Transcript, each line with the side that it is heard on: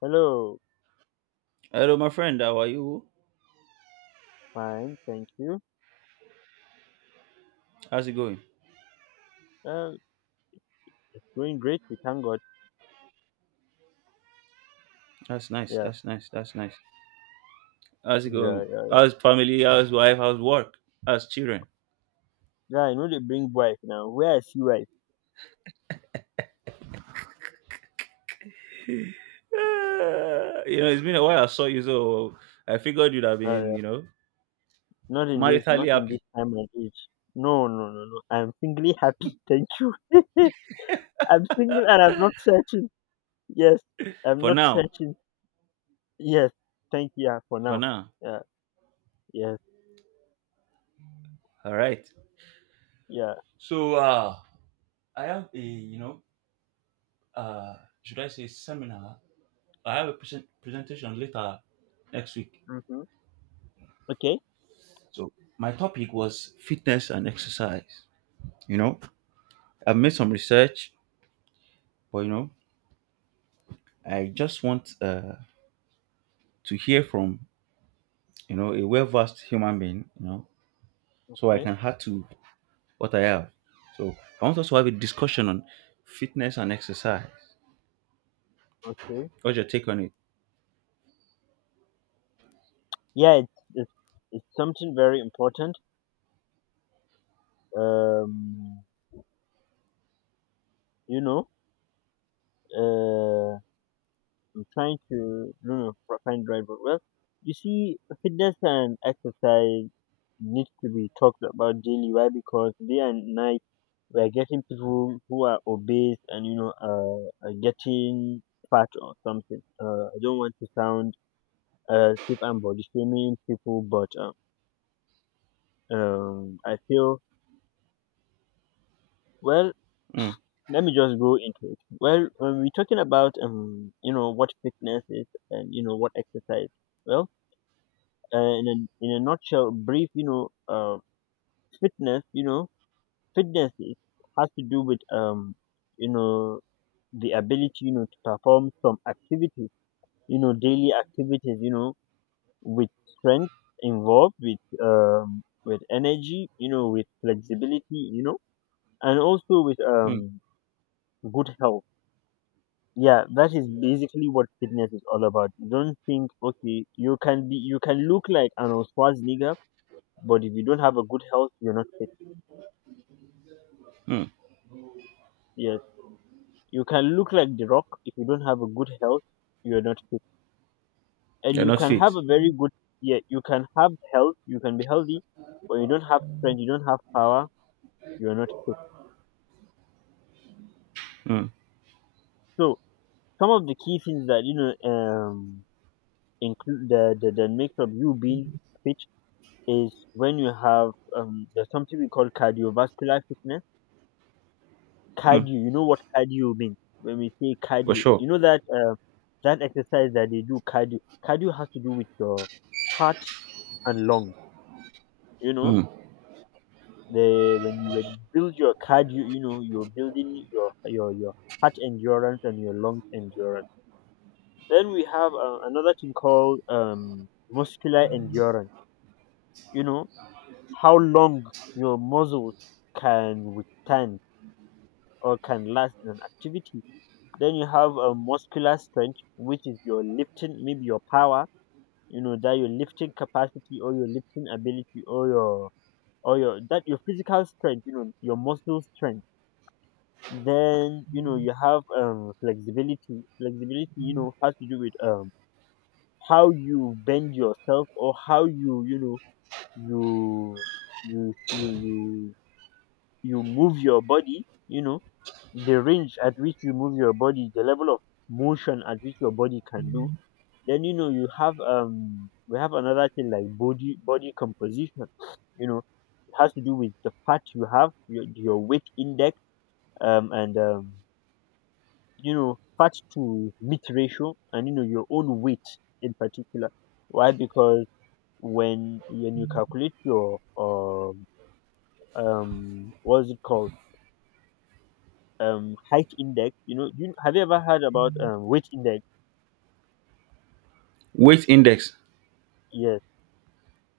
left: Hello,
right: Hello, my friend. How are you?
left: fine, thank you.
right: How's it going?
left: Um, it's going great. We thank God.
right: That's nice.
left: Yeah,
right: That's nice. That's nice. How's it
left: yeah,
right: going?
left: yeah.
right: How's family? How's wife? How's work? How's children?
left: Yeah, I know they bring wife now. Where I see wife?
right: Ah, you know, it's been a while. I saw you, so I figured you'd have been,
left: Uh,
right: you know,
left: Not in this, not
right: maritally
left: in this
right: happy
left: time and age. No, no, no, no. I'm singly happy. Thank you. I'm single and I'm not searching. Yes, I'm
right: for
left: not
right: now.
left: searching. Yes, thank you, yeah, for
right: For
left: now.
right: now.
left: Yeah, yes,
right: All right.
left: yeah.
right: So, I have a, uh, should I say seminar? I have a presentation later next week.
left: Mm-hmm. Okay,
right: So, my topic was fitness and exercise. You know, I've made some research, but you know. I just want to hear from a well-versed human being, so I
left: okay,
right: can add to what I have. So I want us to have a discussion on fitness and exercise.
left: okay.
right: What's your take on it?
left: Yeah, it's something very important. Um, you know. Uh. I'm trying to find the right word. Well, you see, fitness and exercise needs to be talked about daily. Why? Because day and night we are getting people who are obese and are getting fat or something. I don't want to sound stiff and body shaming people, but I feel well.
right: Mm,
left: Let me just go into it. Well, when we're talking about you know what fitness is and you know what exercise. Well in a nutshell, brief, fitness, you know, fitness is, has to do with you know, the ability, you know, to perform some activities, you know, daily activities, you know, with strength involved, with energy, you know, with flexibility, you know, and also with
right: mm,
left: good health. Yeah, that is basically what fitness is all about. Don't think, okay, you can look like Arnold Schwarzenegger, but if you don't have a good health, you're not fit.
right: mm.
left: Yes, you can look like the rock if you don't have a good health, you're not fit. And
right: You're
left: you
right: not
left: can
right: fit.
left: have a very good Yeah, you can have health, you can be healthy, but you don't have strength, you don't have power, you're not fit.
right: Mm,
left: So some of the key things that include the makes of you being fit is when you have there's something we call cardiovascular fitness,
right: mm,
left: cardio. You know what cardio means when we say
right: for
left: cardio.
right: sure.
left: You know that that exercise that they do, cardio. Cardio has to do with your heart and lungs. You know,
right: Mm.
left: the when you build your cardio, you know you're building your your heart endurance and your lung endurance. Then we have another thing called muscular endurance. You know how long your muscles can withstand or can last in an activity. Then you have a muscular strength, which is your lifting, maybe your power, you know, that your lifting capacity or your lifting ability or your that your physical strength, you know, your muscle strength. Then you know you have flexibility. Flexibility, you know, has to do with how you bend yourself or how you you know you you you you you move your body. You know, the range at which you move your body, the level of motion at which your body can do. Then you know you have we have another thing like body composition. You know, it has to do with the fat you have, your weight index, and you know fat to meat ratio, and you know your own weight in particular. Why? Because when you calculate your what's it called height index, you know, you have you ever heard about weight index?
right: Weight index.
left: Yes.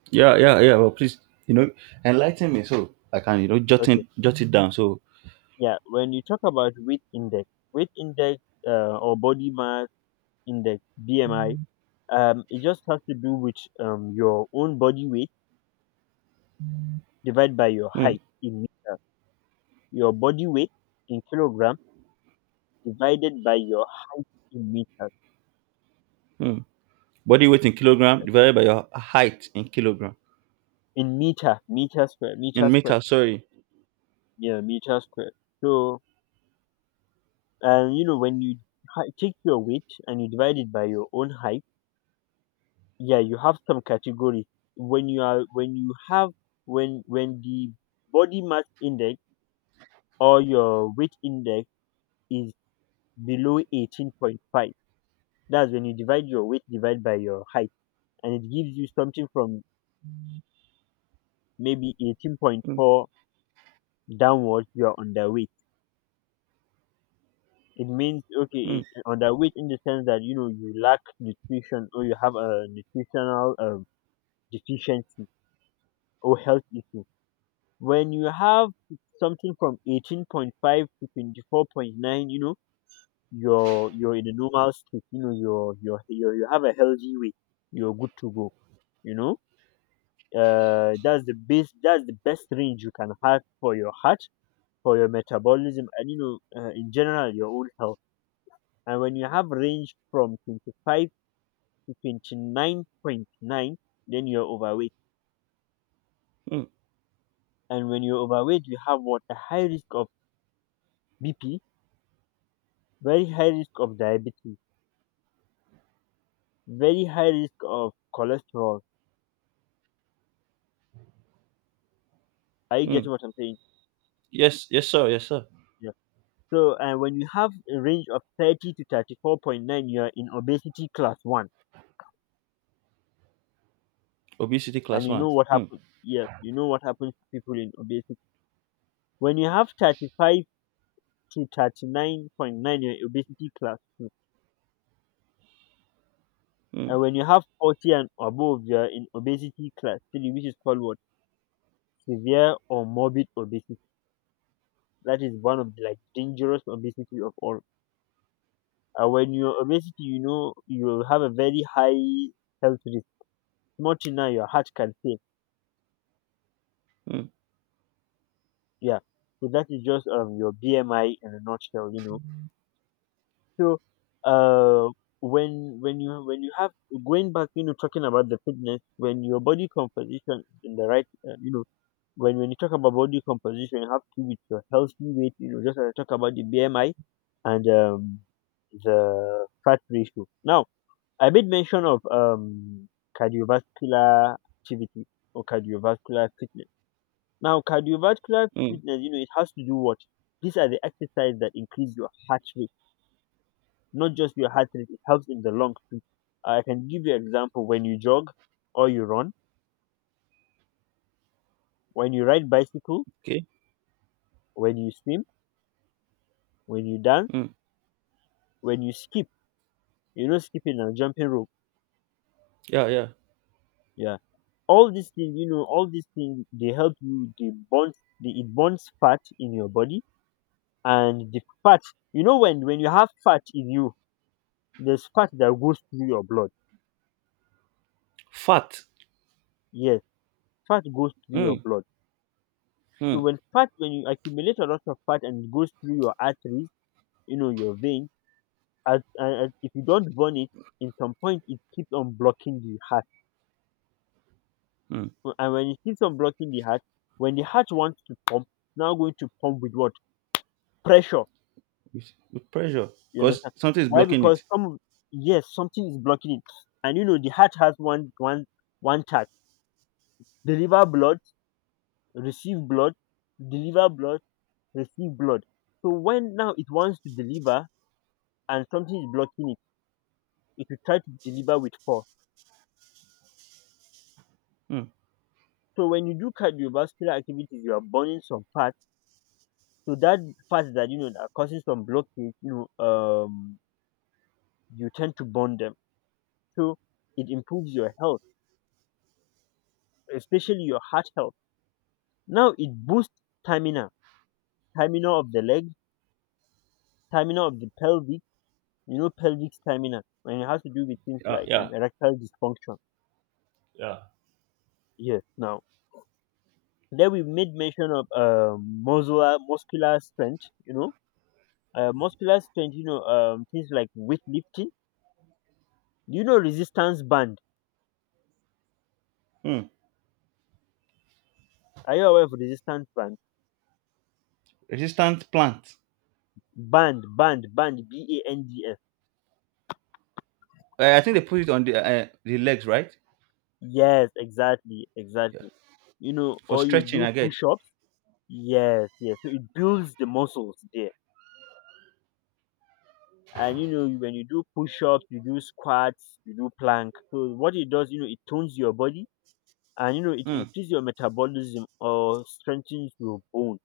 right: Yeah, yeah, yeah. Well, please, you know, enlighten me so I can
left: Okay.
right: jot it down. So
left: Yeah. When you talk about weight index or body mass index (BMI). It just has to do with your own body weight divided by your
right: mm,
left: height in meters. Your body weight in kilogram divided by your height in meters.
right: mm. Body weight in kilogram
left: Yeah.
right: divided by your height in kilogram
left: In meter, meter square, meter
right: in meter.
left: square.
right: Sorry.
left: Yeah, meter square. So, you know, when you take your weight and you divide it by your own height, yeah, you have some category. When you are, when you have, when the body mass index or your weight index is below 18.5, that's when you divide your weight, divide by your height, and it gives you something from maybe
right: Mm,
left: 18.4 downwards. You are underweight. It means okay,
right: mm.
left: underweight in the sense that you know you lack nutrition or you have a nutritional deficiency or health issue. When you have something from 18.5 to 24.9, you know you're in a normal state, you know you're you have a healthy weight, you're good to go, you know. That's the best, that's the best range you can have for your heart, for your metabolism, and you know in general your own health. And when you have range from 25 to 29.9, then you're overweight.
right: mm.
left: And when you're overweight, you have what, a high risk of BP, very high risk of diabetes, very high risk of cholesterol. Are you
right: Hmm.
left: getting what I'm saying?
right: Yes, yes, sir, yes, sir.
left: Yeah. So when you have a range of 30 to 34.9, you're in obesity class 1.
right: Obesity
left: And
right: class
left: you
right: one.
left: know what
right: Hmm.
left: happens. Yes, you know what happens to people in obesity. When you have 35 to 39.9, you're in obesity class 2.
right: Hmm.
left: And when you have 40 and above, you're in obesity class 3, which is called what? Severe or morbid obesity. That is one of the like dangerous obesity of all. And when you're obesity, you know you have a very high health risk. Not now, your heart can fail.
right: Hmm.
left: Yeah. So that is just your BMI in a nutshell, you know. So uh, when you when you have going back, you know, talking about the fitness, when your body composition is in the right, you know, when you talk about body composition, you have to do with your healthy weight, you know, just as I talk about the BMI and the fat ratio. Now, I made mention of cardiovascular activity or cardiovascular fitness. Now, cardiovascular
right: Hmm.
left: fitness, you know, it has to do what? These are the exercises that increase your heart rate, not just your heart rate, it helps in the lungs too. I can give you example, when you jog or you run, when you ride bicycle,
right: Okay.
left: when you swim, when you dance,
right: Hmm.
left: when you skip, you know, skipping and jumping rope.
right: Yeah, yeah.
left: Yeah. All these things, you know, all these things, they help you, it bonds fat in your body. And the fat, you know, when you have fat in you, there's fat that goes through your blood.
right: Fat.
left: Yes, fat goes through your
right: Mm.
left: blood.
right: Mm.
left: So when you accumulate a lot of fat and it goes through your arteries, you know, your veins, as and if you don't burn it, in some point it keeps on blocking the heart.
right: Mm.
left: So, and when it keeps on blocking the heart, when the heart wants to pump, it's now going to pump with what, pressure.
right: With pressure,
left: You
right: because
left: understand
right: something is
left: why?
right: blocking
left: Because
right: it.
left: some yes, something is blocking it. And you know the heart has one task: deliver blood, receive blood, deliver blood, receive blood. So when now it wants to deliver and something is blocking it, it will try to deliver with force.
right: Mm.
left: So when you do cardiovascular activities, you are burning some fat. So that fats that you know that are causing some blockage, you know, um, you tend to burn them. So it improves your health, especially your heart health. Now it boosts stamina, stamina of the leg, stamina of the pelvic. You know, pelvic stamina, and it has to do with things
right: Yeah,
left: like
right: yeah,
left: erectile dysfunction.
right: yeah.
left: Yes. Now then we made mention of muscular strength. You know, muscular strength. You know, things like weightlifting. Do you know resistance band?
right: Mm.
left: Are you aware of resistance band?
right: Resistant plant.
left: Band, band, band, BANDS.
right: I think they put it on the legs, right?
left: Yes, exactly,
right: Yeah.
left: exactly. You know,
right: For
left: or you
right: stretching,
left: do
right: I get.
left: push ups. Yes, yes. So it builds the muscles there. And you know, when you do push ups, you do squats, you do plank. So what it does, you know, it tones your body and you know, it
right: Mm.
left: increases your metabolism or strengthens your bone.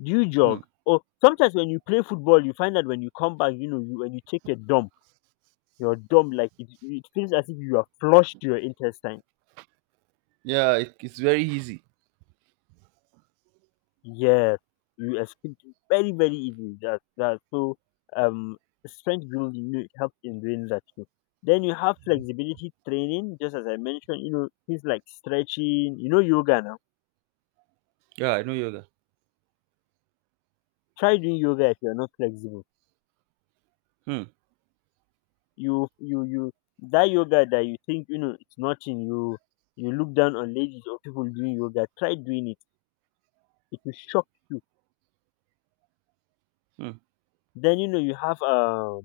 left: Do you jog?
right: Mm.
left: Or sometimes when you play football, you find that when you come back, you know, when you take a dump, your dump, like it feels as if you are flushed to your intestine.
right: Yeah, it's very easy.
left: Yes, you escaped it very, very easily. That that So um strength building, you know, it helps in doing that too. Then you have flexibility training, just as I mentioned, you know, things like stretching, you know, yoga now.
right: Yeah, I know yoga.
left: Try doing yoga if you're not flexible.
right: Mm.
left: You That yoga that you think, you know, it's nothing, you look down on ladies or people doing yoga, try doing it. It will shock you.
right: Mm.
left: Then you know you have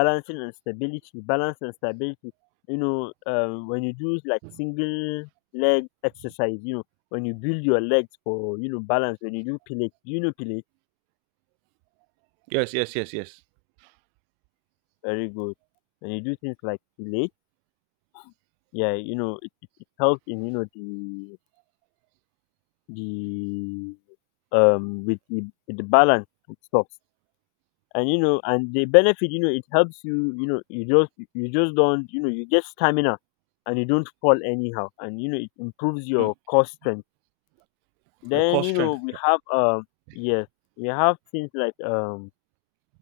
left: balancing and stability, balance and stability. You know, when you do like single leg exercise, you know, when you build your legs for you know balance, when you do pilates, pilates
right: Yes, yes, yes, yes.
left: very good. When you do things like pilates, yeah, you know, it helps in you know the with with the balance and stuff. And you know, and the benefit, you know, it helps you. You know, you just don't, you know, you get stamina and you don't fall anyhow, and you know it improves
right: Mm.
left: your core strength.
right: Your
left: Then
right: core
left: you
right: strength.
left: know we
right: Yeah.
left: have yes, we have things like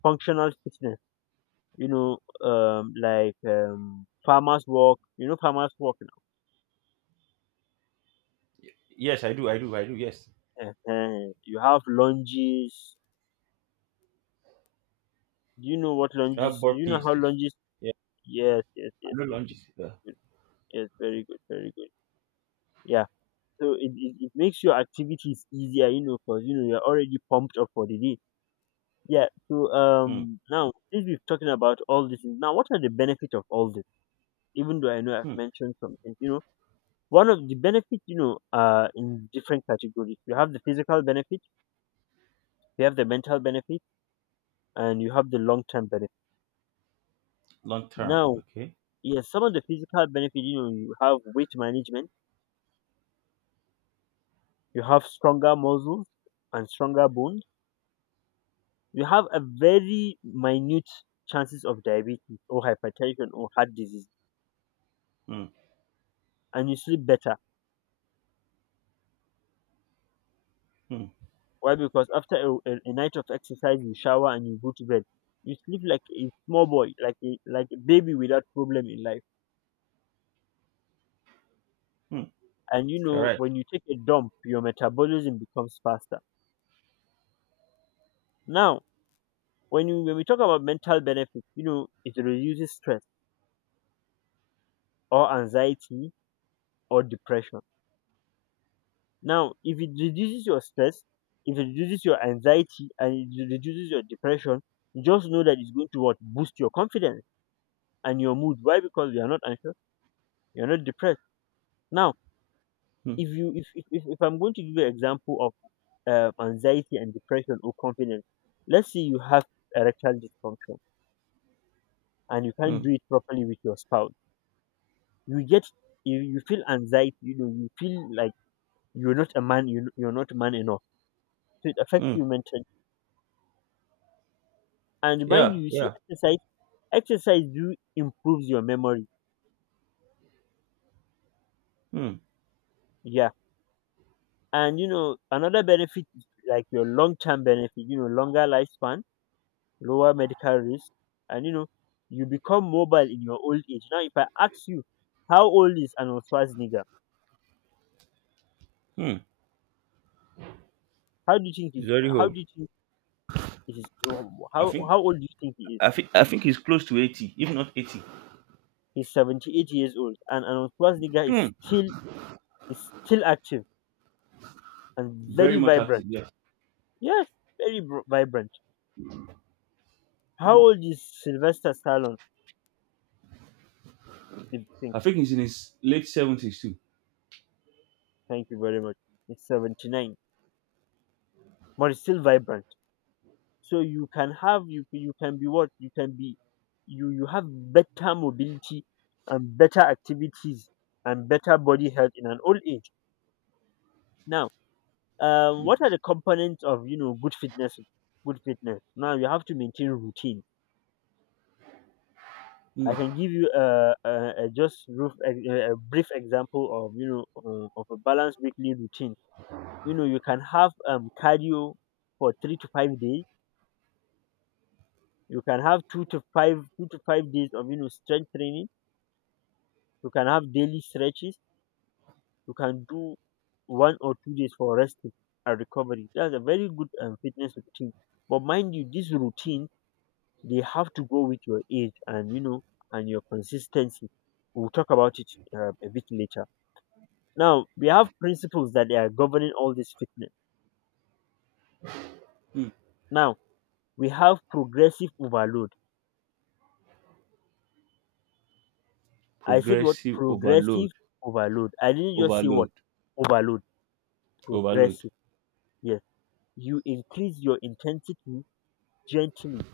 left: functional fitness. You know, like farmers walk. You know farmers walk
right: Yes, I do, I do, I do. Yes.
left: now. You have lunges. Do you know what
right: I have
left: lunges? You know
right: burpees
left: how
right: too.
left: lunges?
right: Yeah,
left: Yes, yes,
right: I
left: yes,
right: know
left: yes, yes.
right: lunges. Yeah.
left: Good. Yes, very good, very good. Yeah. So it makes your activities easier. You know, because you know you're already pumped up for the day. Yeah. So
right: Mm,
left: now since we've talking about all this, now what are the benefits of all this? Even though I know I've
right: mm.
left: mentioned some things. You know, one of the benefits, you know, are in different categories. You have the physical benefit, you have the mental benefit, and you have the long term benefit.
right: Long term.
left: Now,
right: Okay.
left: yes, some of the physical benefit, you know, you have weight management, you have stronger muscles and stronger bones, you have a very minute chances of diabetes or hypertension or heart disease,
right: Mm,
left: and you sleep better.
right: mm,
left: Why? Because after a night of exercise, you shower and you go to bed. You sleep like a small boy, like a baby without problem in life.
right: mm.
left: And you
right: All
left: know,
right: right.
left: when you take a dump, your metabolism becomes faster. Now, when we talk about mental benefits, you know, it reduces stress or anxiety or depression. Now, if it reduces your stress, if it reduces your anxiety and it reduces your depression, just know that it's going to what boost your confidence and your mood. Why? Because you are not anxious, you are not depressed. Now,
right: Mm,
left: if you if I'm going to give you an example of anxiety and depression or confidence, let's say you have erectile dysfunction and you can't
right: mm,
left: do it properly with your spouse, you get you feel anxiety, you know, you feel like you're not a man, you're not man enough, so it affects
right: mm.
left: you mentally. And mind
right: Yeah,
left: you, you see
right: yeah.
left: exercise, exercise do improves your memory,
right: Mm,
left: yeah. And you know another benefit is like your long-term benefit, you know, longer lifespan, lower medical risk, and you know, you become mobile in your old age. Now, if I ask you, how old is Arnold Schwarzenegger?
right: mm.
left: How do you think
right: It's
left: he's?
right: very
left: How
right: old.
left: do you think it is? Oh,
right: I
left: How
right: think.
left: how old do you think he is?
right: I think he's close to 80, if not 80.
left: He's 78 years old, and Arnold Schwarzenegger
right: Mm.
left: is still active and
right: Very
left: very
right: much active.
left: vibrant.
right: Yes.
left: Yes, vibrant. How old is Sylvester Stallone? If you think,
right: I think he's in his late 70s too.
left: thank you very much. He's 79, but he's still vibrant. So you can have you, you can be what you can be, you have better mobility and better activities and better body health in an old age. Now, what are the components of you know good fitness? Good fitness, now you have to maintain routine.
right: Mm.
left: I can give you a just roof, a brief example of you know of a balanced weekly routine. You know you can have cardio for 3 to 5 days, you can have two to 5 days of you know strength training. You can have daily stretches. You can do 1 or 2 days for resting and recovery. That's a very good fitness routine. But mind you, this routine, they have to go with your age and you know and your consistency. We'll talk about it a bit later. Now we have principles that they are governing all this fitness. Now we have progressive overload. I said what
right: Progressive overload.
left: progressive overload. I didn't just say
right: Overload.
left: what overload.
right: Overload.
left: Progressive. Yes, you increase your intensity gently,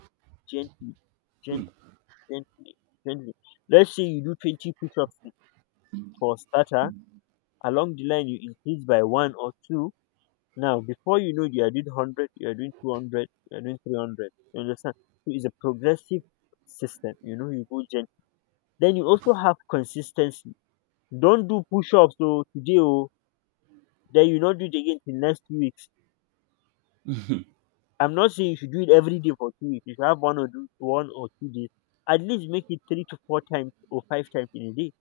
left: gently, gent, gently, gently. Let's say you do 20 push ups for starter. Along the line, you increase by one or two. Now, before you know, you are doing 100, you are doing 200, you are doing 300. You understand? So it's a progressive system. You know, you go gently. Then you also have consistency. Don't do push ups so today, oh, then you not do it again till next 2 weeks. I'm not saying you should do it every day for 2 weeks. You should have 1 or 2 days. At least make it three to four times or five times in a day.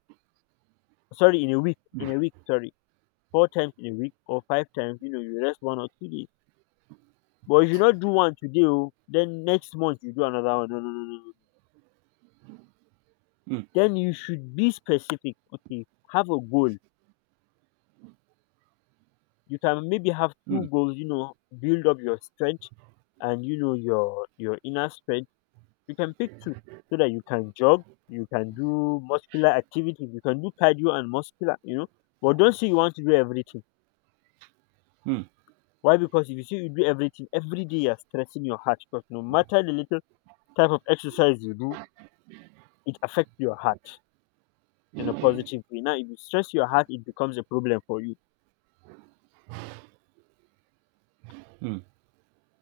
left: Sorry, in a week, in a week, sorry, four times in a week or five times, you know, you rest 1 or 2 days, but you should not do one today oh, then next month you do another one. No, no, no, no, no.
right: Mm,
left: Then you should be specific, okay. Have a goal, you can maybe have
right: mm,
left: two goals, you know, build up your strength and you know your inner strength. You can pick two so that you can jog, you can do muscular activities, you can do cardio and muscular, you know, but don't say you want to do everything.
right: mm,
left: Why? Because if you see, you do everything every day, you're stressing your heart. Because no matter the little type of exercise you do, it affects your heart in a positive way. Now, if you stress your heart, it becomes a problem for you.
right: mm.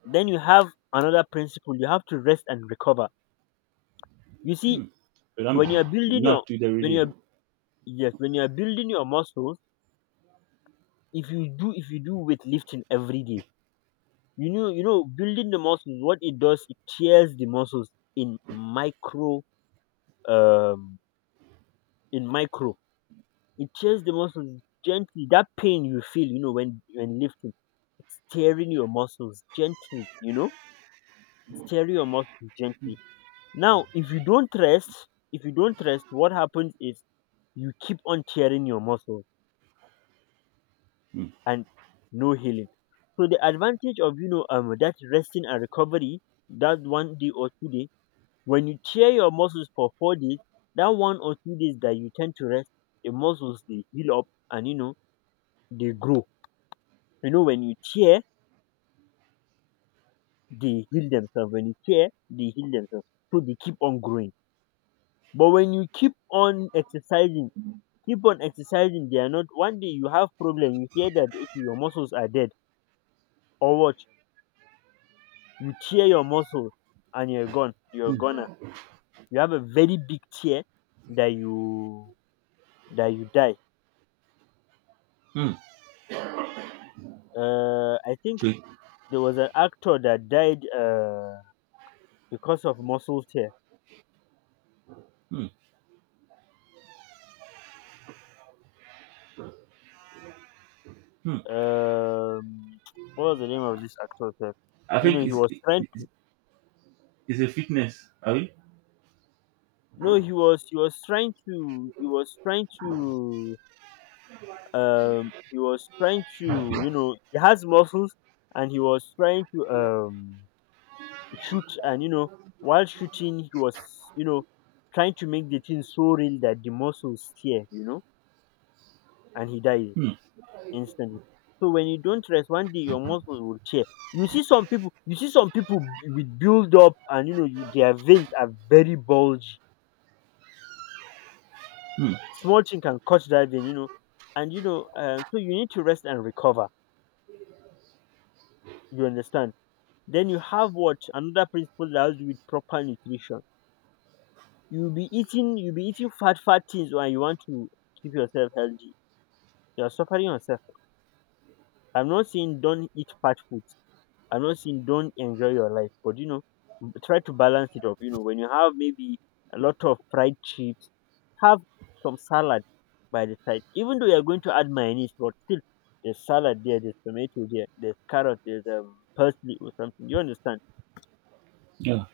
left: Then you have another principle. You have to rest and recover. You see,
right: But I'm
left: when you're building your
right: not to do it
left: when
right: every day.
left: you're yes, when you're building your muscles, if you do weightlifting every day, you know, you know building the muscles. What it does, it tears the muscles in micro um in micro it tears the muscles gently. That pain you feel, you know, when lifting, it's tearing your muscles gently. You know, it's tearing your muscles gently. Now, if you don't rest, if you don't rest, what happens is you keep on tearing your muscles and no healing. So the advantage of you know that resting and recovery, that one day or 2 days, when you tear your muscles for 4 days, that 1 or 2 days that you tend to rest, the muscles they heal up, and you know they grow. You know, when you tear, they heal themselves. When you tear, they heal themselves. So they keep on growing. But when you keep on exercising, they are not. One day you have problem. You hear that okay, your muscles are dead, or what? You tear your muscle, and you're gone. You're gonna. You have a very big tear that you die.
right: Mm.
left: I think
right: So,
left: there was an actor that died because of muscle tear.
right: mm, mm.
left: um what was the name of this actor sef?
right: I
left: You know
right: think
left: he was trying
right: it's,
left: to,
right: it's a fitness. Are we?
left: no, he was trying to, he was trying to, you know, he has muscles, and he was trying to shoot and you know, while shooting he was you know trying to make the thing so real that the muscles tear, you know, and he died
right: Hmm.
left: instantly. So when you don't rest, one day your muscles will tear. You see some people, you see some people with build up, and you know you, their veins are very bulgy. Small thing can cut that vein, you know, and you know, so you need to rest and recover. You understand? Then you have what another principle that has to do with proper nutrition. You'll be eating fat, fat things, and you want to keep yourself healthy. You're suffering yourself. I'm not saying don't eat fat food, I'm not saying don't enjoy your life, but you know, try to balance it up. You know, when you have maybe a lot of fried chips, have some salad by the side. Even though you're going to add mayonnaise, but still, there's salad there, there's tomato there, there's carrot, there's parsley or something. You understand?
right: Yeah.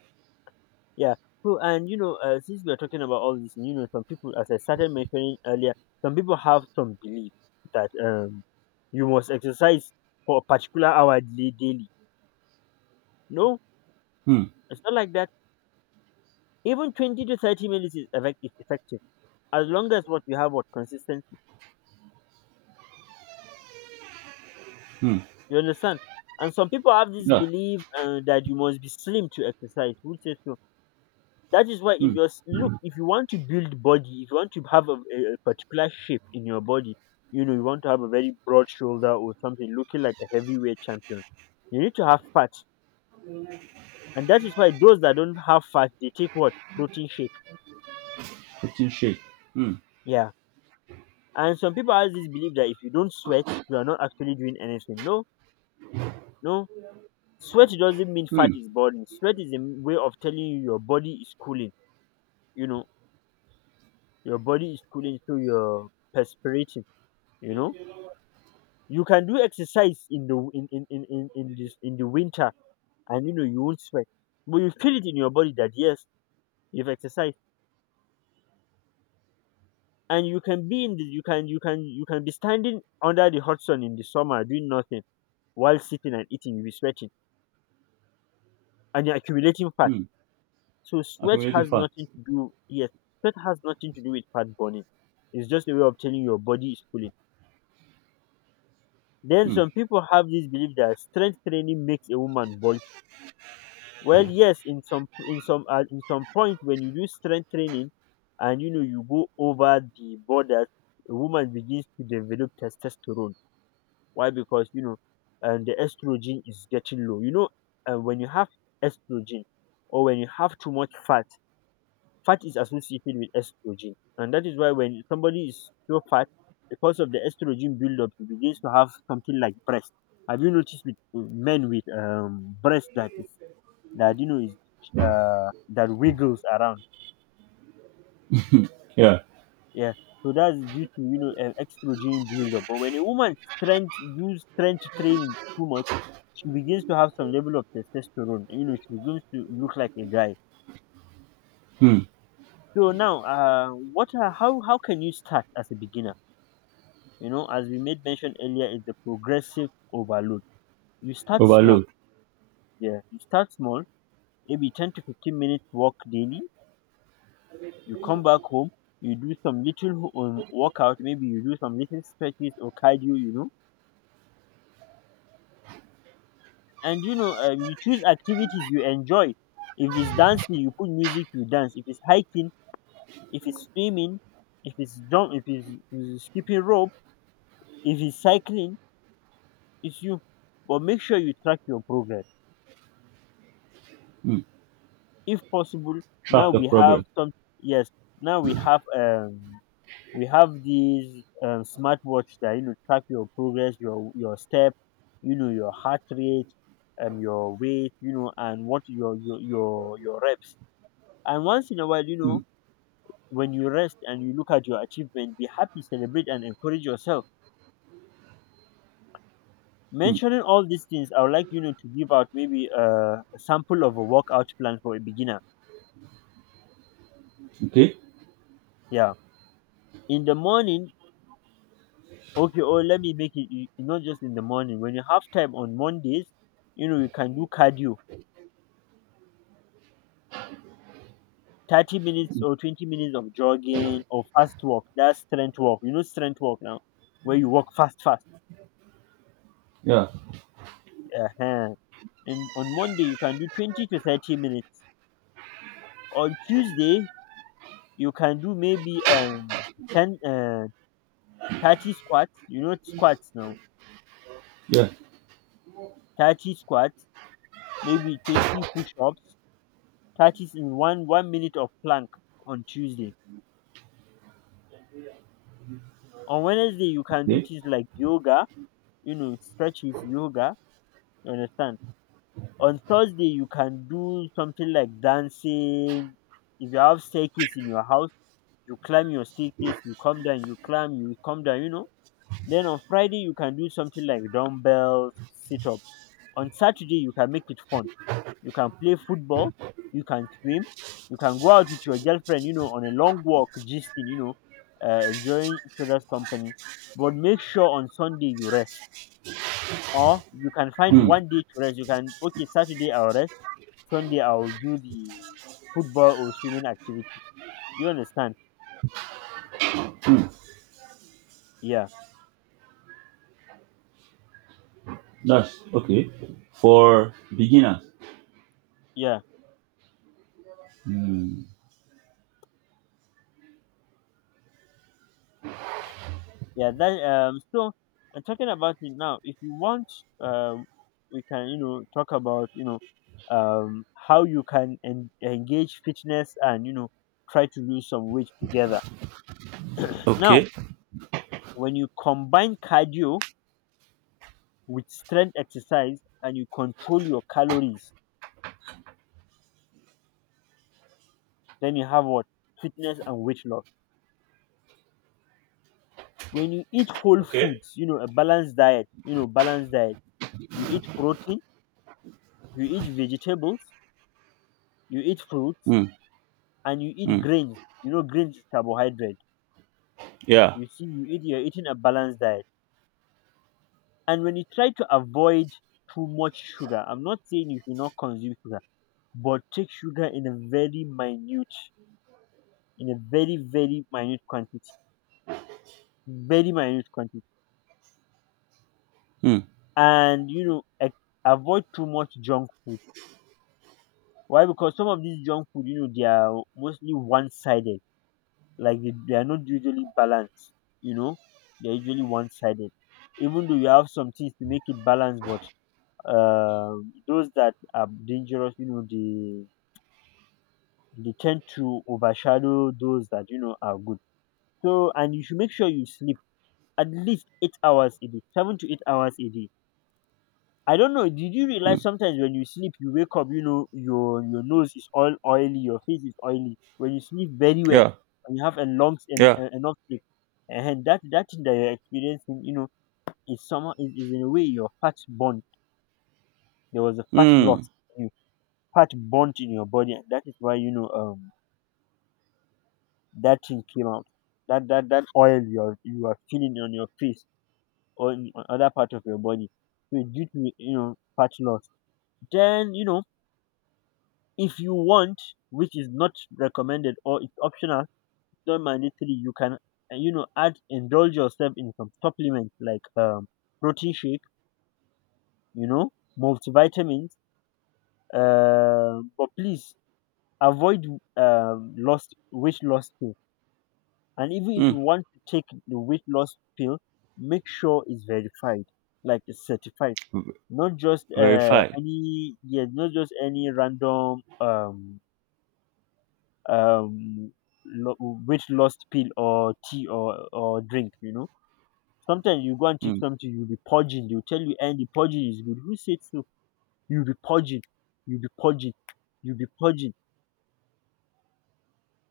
left: Yeah. So, and you know, since we are talking about all this, you know, some people, as I started mentioning earlier, some people have some belief that you must exercise for a particular hour daily. No,
right: Hmm.
left: it's not like that. Even 20 to 30 minutes is is effective as long as what you have what consistency. You understand? And some people have this
right: Yeah.
left: belief that you must be slim to exercise, which is true. That is why if
right: Hmm.
left: you are look, if you want to build body, if you want to have a particular shape in your body, you know, you want to have a very broad shoulder or something looking like a heavyweight champion, you need to have fat. And that is why those that don't have fat, they take what? Protein shake.
right: Protein shake. Hmm.
left: Yeah. And some people have this belief that if you don't sweat, you are not actually doing anything. No, no. Sweat doesn't mean fat
right: Hmm.
left: is burning. Sweat is a way of telling you your body is cooling. You know, your body is cooling, so you're perspiring. You know, you can do exercise in the in the winter, and you know you won't sweat, but you feel it in your body that yes, you've exercised, and you can be in the you can you can you can be standing under the hot sun in the summer doing nothing while sitting and eating, you'll be sweating, and you're accumulating fat.
right: Hmm.
left: So sweat
right: Accumulating
left: has
right: fat.
left: nothing to do. Yes, sweat has nothing to do with fat burning. It's just a way of telling your body is cooling. Then
right: Hmm.
left: some people have this belief that strength training makes a woman bulky. Well, yes, in some in some point when you do strength training, and you know you go over the border, a woman begins to develop testosterone. Why? Because you know, and the estrogen is getting low. You know, when you have estrogen, or when you have too much fat, fat is associated with estrogen. And that is why when somebody is so fat, because of the estrogen buildup, he begins to have something like breast. Have you noticed with men with breast that is that you know is that wiggles around?
right: Yeah.
left: Yeah. So that's due to you know an estrogen buildup. But when a woman strength use strength training too much, she begins to have some level of testosterone. You know, she begins to look like a guy.
right: Hmm.
left: So now, what? How can you start as a beginner? You know, as we made mention earlier, is the progressive overload. You start small.
right: Overload.
left: Yeah, you start small, maybe 10 to 15 minutes walk daily. You come back home, you do some little workout. Maybe you do some little stretches or cardio, you know. And you know, you choose activities you enjoy. If it's dancing, you put music, you dance. If it's hiking, if it's swimming, if it's skipping rope, if it's cycling, it's you. But make sure you track your progress
right: Hmm.
left: if possible.
right: Track
left: Now
right: the
left: we have
right: progress.
left: some, yes, now we have these smartwatch that you know track your progress, your step, you know, your heart rate, your weight, you know, and what your your reps. And once in a while, you
right: Hmm.
left: know, when you rest and you look at your achievement, be happy, celebrate, and encourage yourself.
right: Hmm.
left: Mentioning all these things, I would like, you know, to give out maybe a sample of a workout plan for a beginner.
right: Okay.
left: Yeah, in the morning. Okay, or let me make it not just in the morning. When you have time on Mondays, you know, you can do cardio. 30 minutes or 20 minutes of jogging or fast walk. That's strength walk. You know strength walk now, where you walk fast, fast.
right: Yeah.
left: Uh huh. And on Monday, you can do 20 to 30 minutes. On Tuesday, you can do maybe 10, 30 squats. You know squats now.
right: Yeah.
left: 30 squats, maybe 20 push-ups, 30 in 1 minute of plank on Tuesday. On Wednesday you can do
right: Okay.
left: things like yoga, you know, stretches, yoga, you understand. On Thursday you can do something like dancing. If you have staircase in your house, you climb your staircase, you come down, you climb, you come down, you know. Then on Friday you can do something like dumbbells, sit up. On Saturday you can make it fun, you can play football, you can swim, you can go out with your girlfriend, you know, on a long walk, gisting, you know, enjoying each other's company. But make sure on Sunday you rest. Or you can find
right: Hmm.
left: one day to rest. You can, okay, Saturday I'll rest, Sunday I'll do the football or swimming activity. You understand?
right: Hmm.
left: Yeah,
right: That's okay. For beginners.
left: yeah.
right: Hmm.
left: Yeah, that so, am talking about it now. If you want, um we can, you know, talk about, you know, how you can engage fitness and, you know, try to lose some weight together now.
right: Okay.
left: When you combine cardio with strength exercise and you control your calories, then you have what? Fitness and weight loss. When you eat whole
right: Okay.
left: foods, you know, a balanced diet, you know, balanced diet, you eat protein, you eat vegetables, you eat fruits,
right: Hmm.
left: and you eat
right: Hmm.
left: grains. You know grains is carbohydrate.
right: Yeah.
left: You see, you eat, you're eating a balanced diet. And when you try to avoid too much sugar, I'm not saying you should not consume sugar, but take sugar in a very minute, in a very minute quantity, very minute quantity.
right: Hmm.
left: And you know, avoid too much junk food. Why? Because some of these junk food, you know, they are mostly one-sided. Like they are not usually balanced, you know, they're usually one-sided. Even though you have some things to make it balanced, but uh, those that are dangerous, you know, they tend to overshadow those that you know are good. So, and you should make sure you sleep at least 8 hours a day, 7 to 8 hours a day. I don't know. Did you realize
right: Hmm.
left: sometimes when you sleep, you wake up, you know, your nose is all oily, your face is oily. When you sleep very well,
right: Yeah.
left: and you have a long and
right: Yeah.
left: enough sleep, and that that thing that you're experiencing, you know, is somehow is in a way your fat burn. There was a fat
right: Hmm.
left: loss, you, fat burnt in your body, and that is why you know that thing came out. That oil you are, you are feeling on your face or on other part of your body, so due to you know fat loss. Then you know, if you want, which is not recommended or it's optional, it's not mandatory, you can you know, add indulge yourself in some supplements like protein shake, you know, multivitamins. But please avoid lost weight loss pill. And even if
right: Hmm.
left: you want to take the weight loss pill, make sure it's verified, like it's certified, not just
right: Verify.
left: any, yeah, not just any random um lo- weight loss pill or tea or drink, you know. Sometimes you go and take
right: Hmm.
left: something, you'll be purging. They'll tell you and the purging is good. Who said so? You'll be purging, you'll be purging, you'll be purging,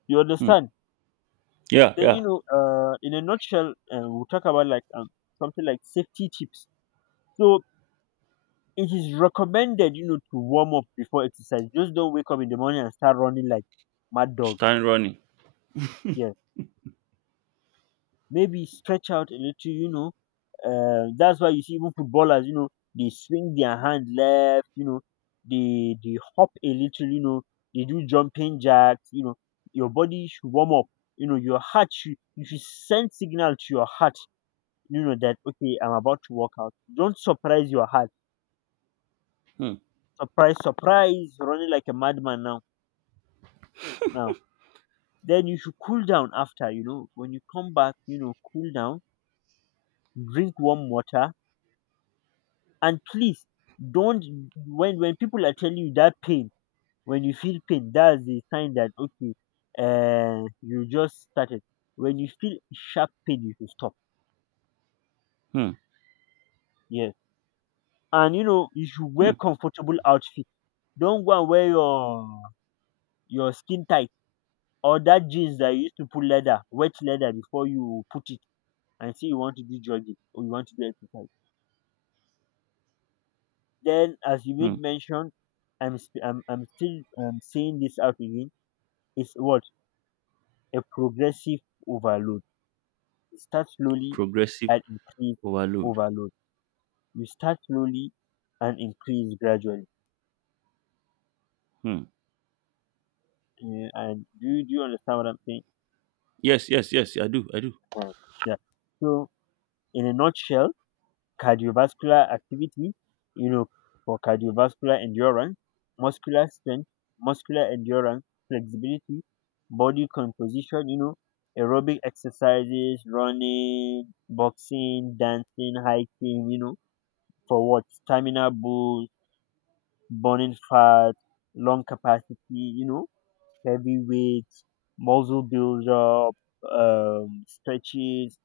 left: you
right: Hmm.
left: understand.
right: Yeah,
left: Then, you
right: yeah.
left: know, in a nutshell, we'll talk about like something like safety tips. So it is recommended, you know, to warm up before exercise. Just don't wake up in the morning and start running like mad dog.
right: Stand running.
left: Yeah, maybe stretch out a little, you know. That's why you see even footballers, you know, they swing their hand left, you know, they hop a little, you know, they do jumping jacks, you know. Your body should warm up, you know. You should send signal to your heart, you know, that okay, I'm about to work out, don't surprise your heart.
right: Hmm.
left: Surprise running like a madman now. Now then you should cool down after, you know, when you come back, you know, cool down, drink warm water. And please don't, when people are telling you that pain, when you feel pain, that's the sign that okay, you just started. When you feel sharp pain, you should stop.
right: Hmm.
left: Yes, and you know you should
right: Hmm.
left: wear comfortable outfit. Don't go and wear your skin tight, or that jeans that you used to put leather, wet leather before you put it, and say you want to do jogging or you want to do exercise. Then, as you
right: Hmm.
left: made mention, I'm still saying this out again. It's what? A progressive overload. You start slowly
right: Progressive
left: and increase.
right: overload.
left: Overload. You start slowly and increase gradually.
right: Hmm.
left: And do you understand what I'm saying?
right: Yes, yes, yes. I do. I do.
left: Uh, yeah. So in a nutshell, cardiovascular activity, you know, for cardiovascular endurance, muscular strength, muscular endurance, flexibility, body composition, you know, aerobic exercises, running, boxing, dancing, hiking, you know, for what? Stamina boost, burning fat, lung capacity, you know, heavy weights, muscle buildup, stretches,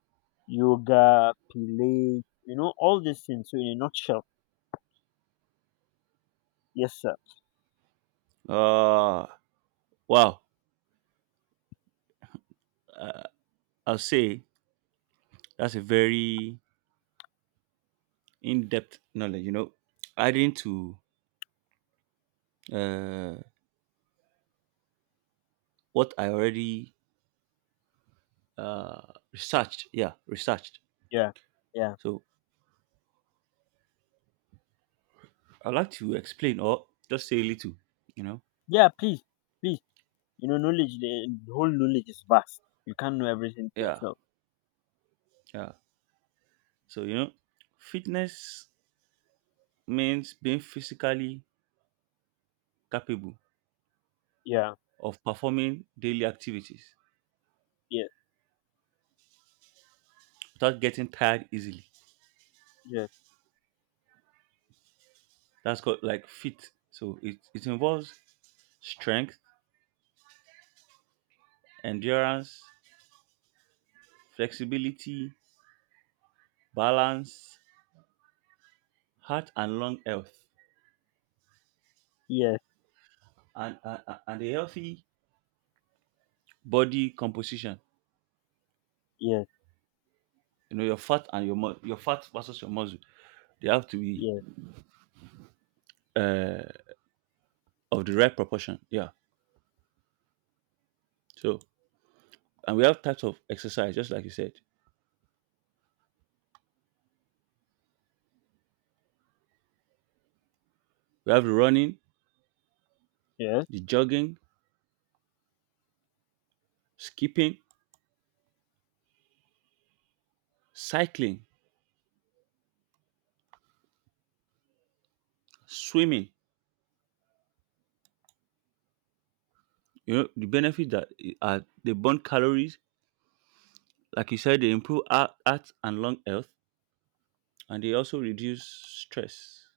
left: yoga, pilates, you know, all these things. So in a nutshell, yes, sir.
right: Uh wow. I'll say that's a very in-depth knowledge. Adding to uh what I already uh researched. Yeah, researched.
left: Yeah, yeah,
right: So I'd like to explain or just say a little, you know.
left: yeah. Please, please. You know, knowledge. The whole knowledge is vast. You can't know everything to
right: Yeah.
left: yourself.
right: Yeah. So fitness means being physically capable
left: Yeah,
right: of performing daily activities
left: yeah,
right: without getting tired easily.
left: yeah,
right: That's called like fit. So it involves strength, endurance, flexibility, balance, heart and lung health,
left: yeah,
right: and, and, and a healthy body composition.
left: yeah,
right: Your fat and your your fat versus your muscle, they have to be
left: yeah,
right: uh, of the right proportion. Yeah. So, and we have types of exercise, just like you said. We have the running,
left: yeah,
right: the jogging, skipping, cycling, swimming, the benefits that are they burn calories, like you said, they improve heart and lung health, and they also reduce stress.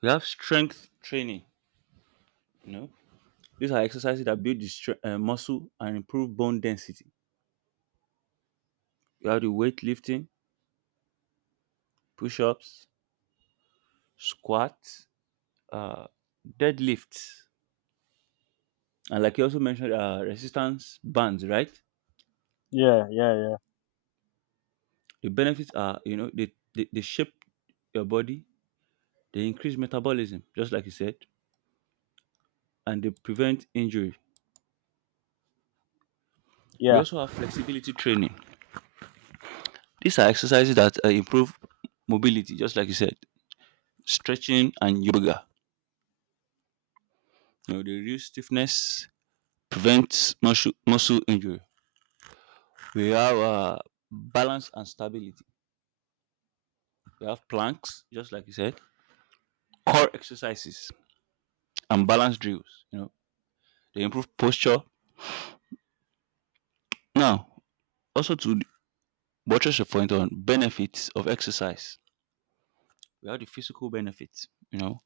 right: We have strength training. You know, these are exercises that build the muscle and improve bone density. You have the weightlifting, push-ups, squats, uh, deadlifts, and like you also mentioned, resistance bands. Right?
left: yeah, yeah, yeah,
right: The benefits are, they shape your body, they increase metabolism, just like you said, and they prevent injury. We
left: yeah.
right: also have flexibility training. These are exercises that improve mobility, just like you said, stretching and yoga. They reduce stiffness, prevent muscle injury. We have balance and stability. We have planks, just like you said, core exercises and balance drills. You know, they improve posture. Now, also to buttress your point on benefits of exercise, we have the physical benefits. You know,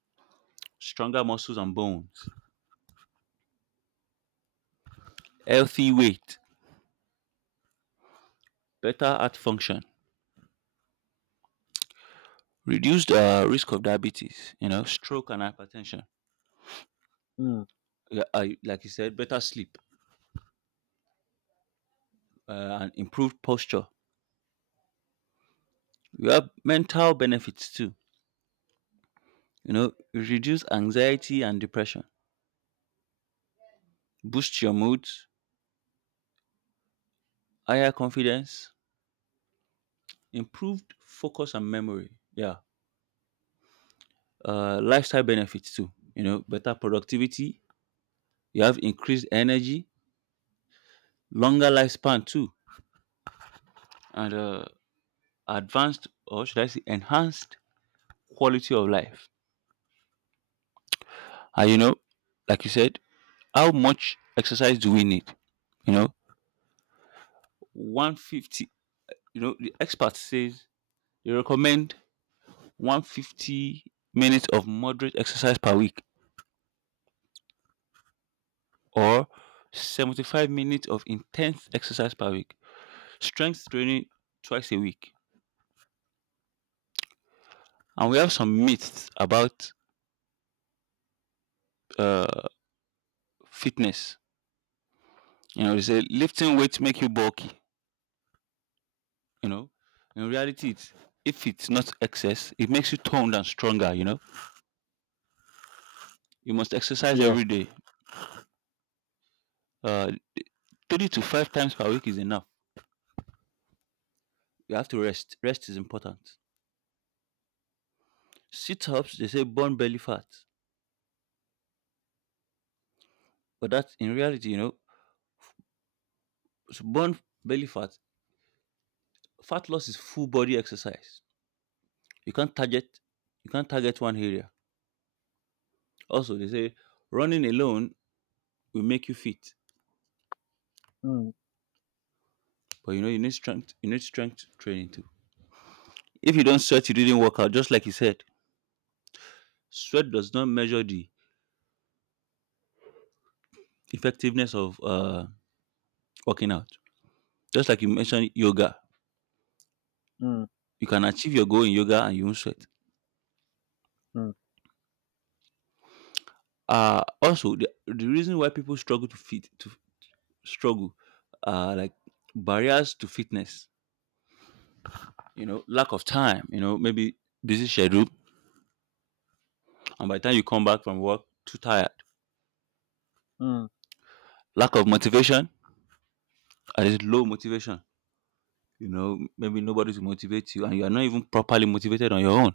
right: stronger muscles and bones, healthy weight, better heart function, reduced risk of diabetes, you know, stroke and hypertension.
left: Mm,
right: Yeah, I, like you said, better sleep and improved posture. You have mental benefits too. You know, reduce anxiety and depression, boost your mood, higher confidence, improved focus and memory. Yeah, lifestyle benefits too. You know, better productivity. You have increased energy, longer lifespan too, and advanced or should I say enhanced quality of life. And you know, like you said, how much exercise do we need? You know, 150, you know, the expert says they recommend 150 minutes of moderate exercise per week or 75 minutes of intense exercise per week, strength training twice a week. And we have some myths about uh, fitness. You know, they say lifting weights make you bulky. You know, in reality, it's, if it's not excess, it makes you toned and stronger. You know you must exercise
left: yeah.
right: every day. Uh, three to five times per week is enough. You have to rest. Rest is important. Sit ups, they say burn belly fat. But that in reality, you know, burn belly fat, fat loss is full body exercise. You can't target you can't target one area. Also, they say running alone will make you fit.
left: Mm,
right: But you know, you need strength training too. If you don't sweat, you didn't work out, just like you said. Sweat does not measure the effectiveness of working out. Just like you mentioned yoga,
left: mm,
right: you can achieve your goal in yoga and you won't sweat.
left: mm,
right: Also the reason why people struggle to fit to struggle like barriers to fitness, you know, lack of time, maybe busy schedule and by the time you come back from work too tired.
left: mm.
right: Lack of motivation, at least low motivation. You know, maybe nobody to motivate you and you are not even properly motivated on your own.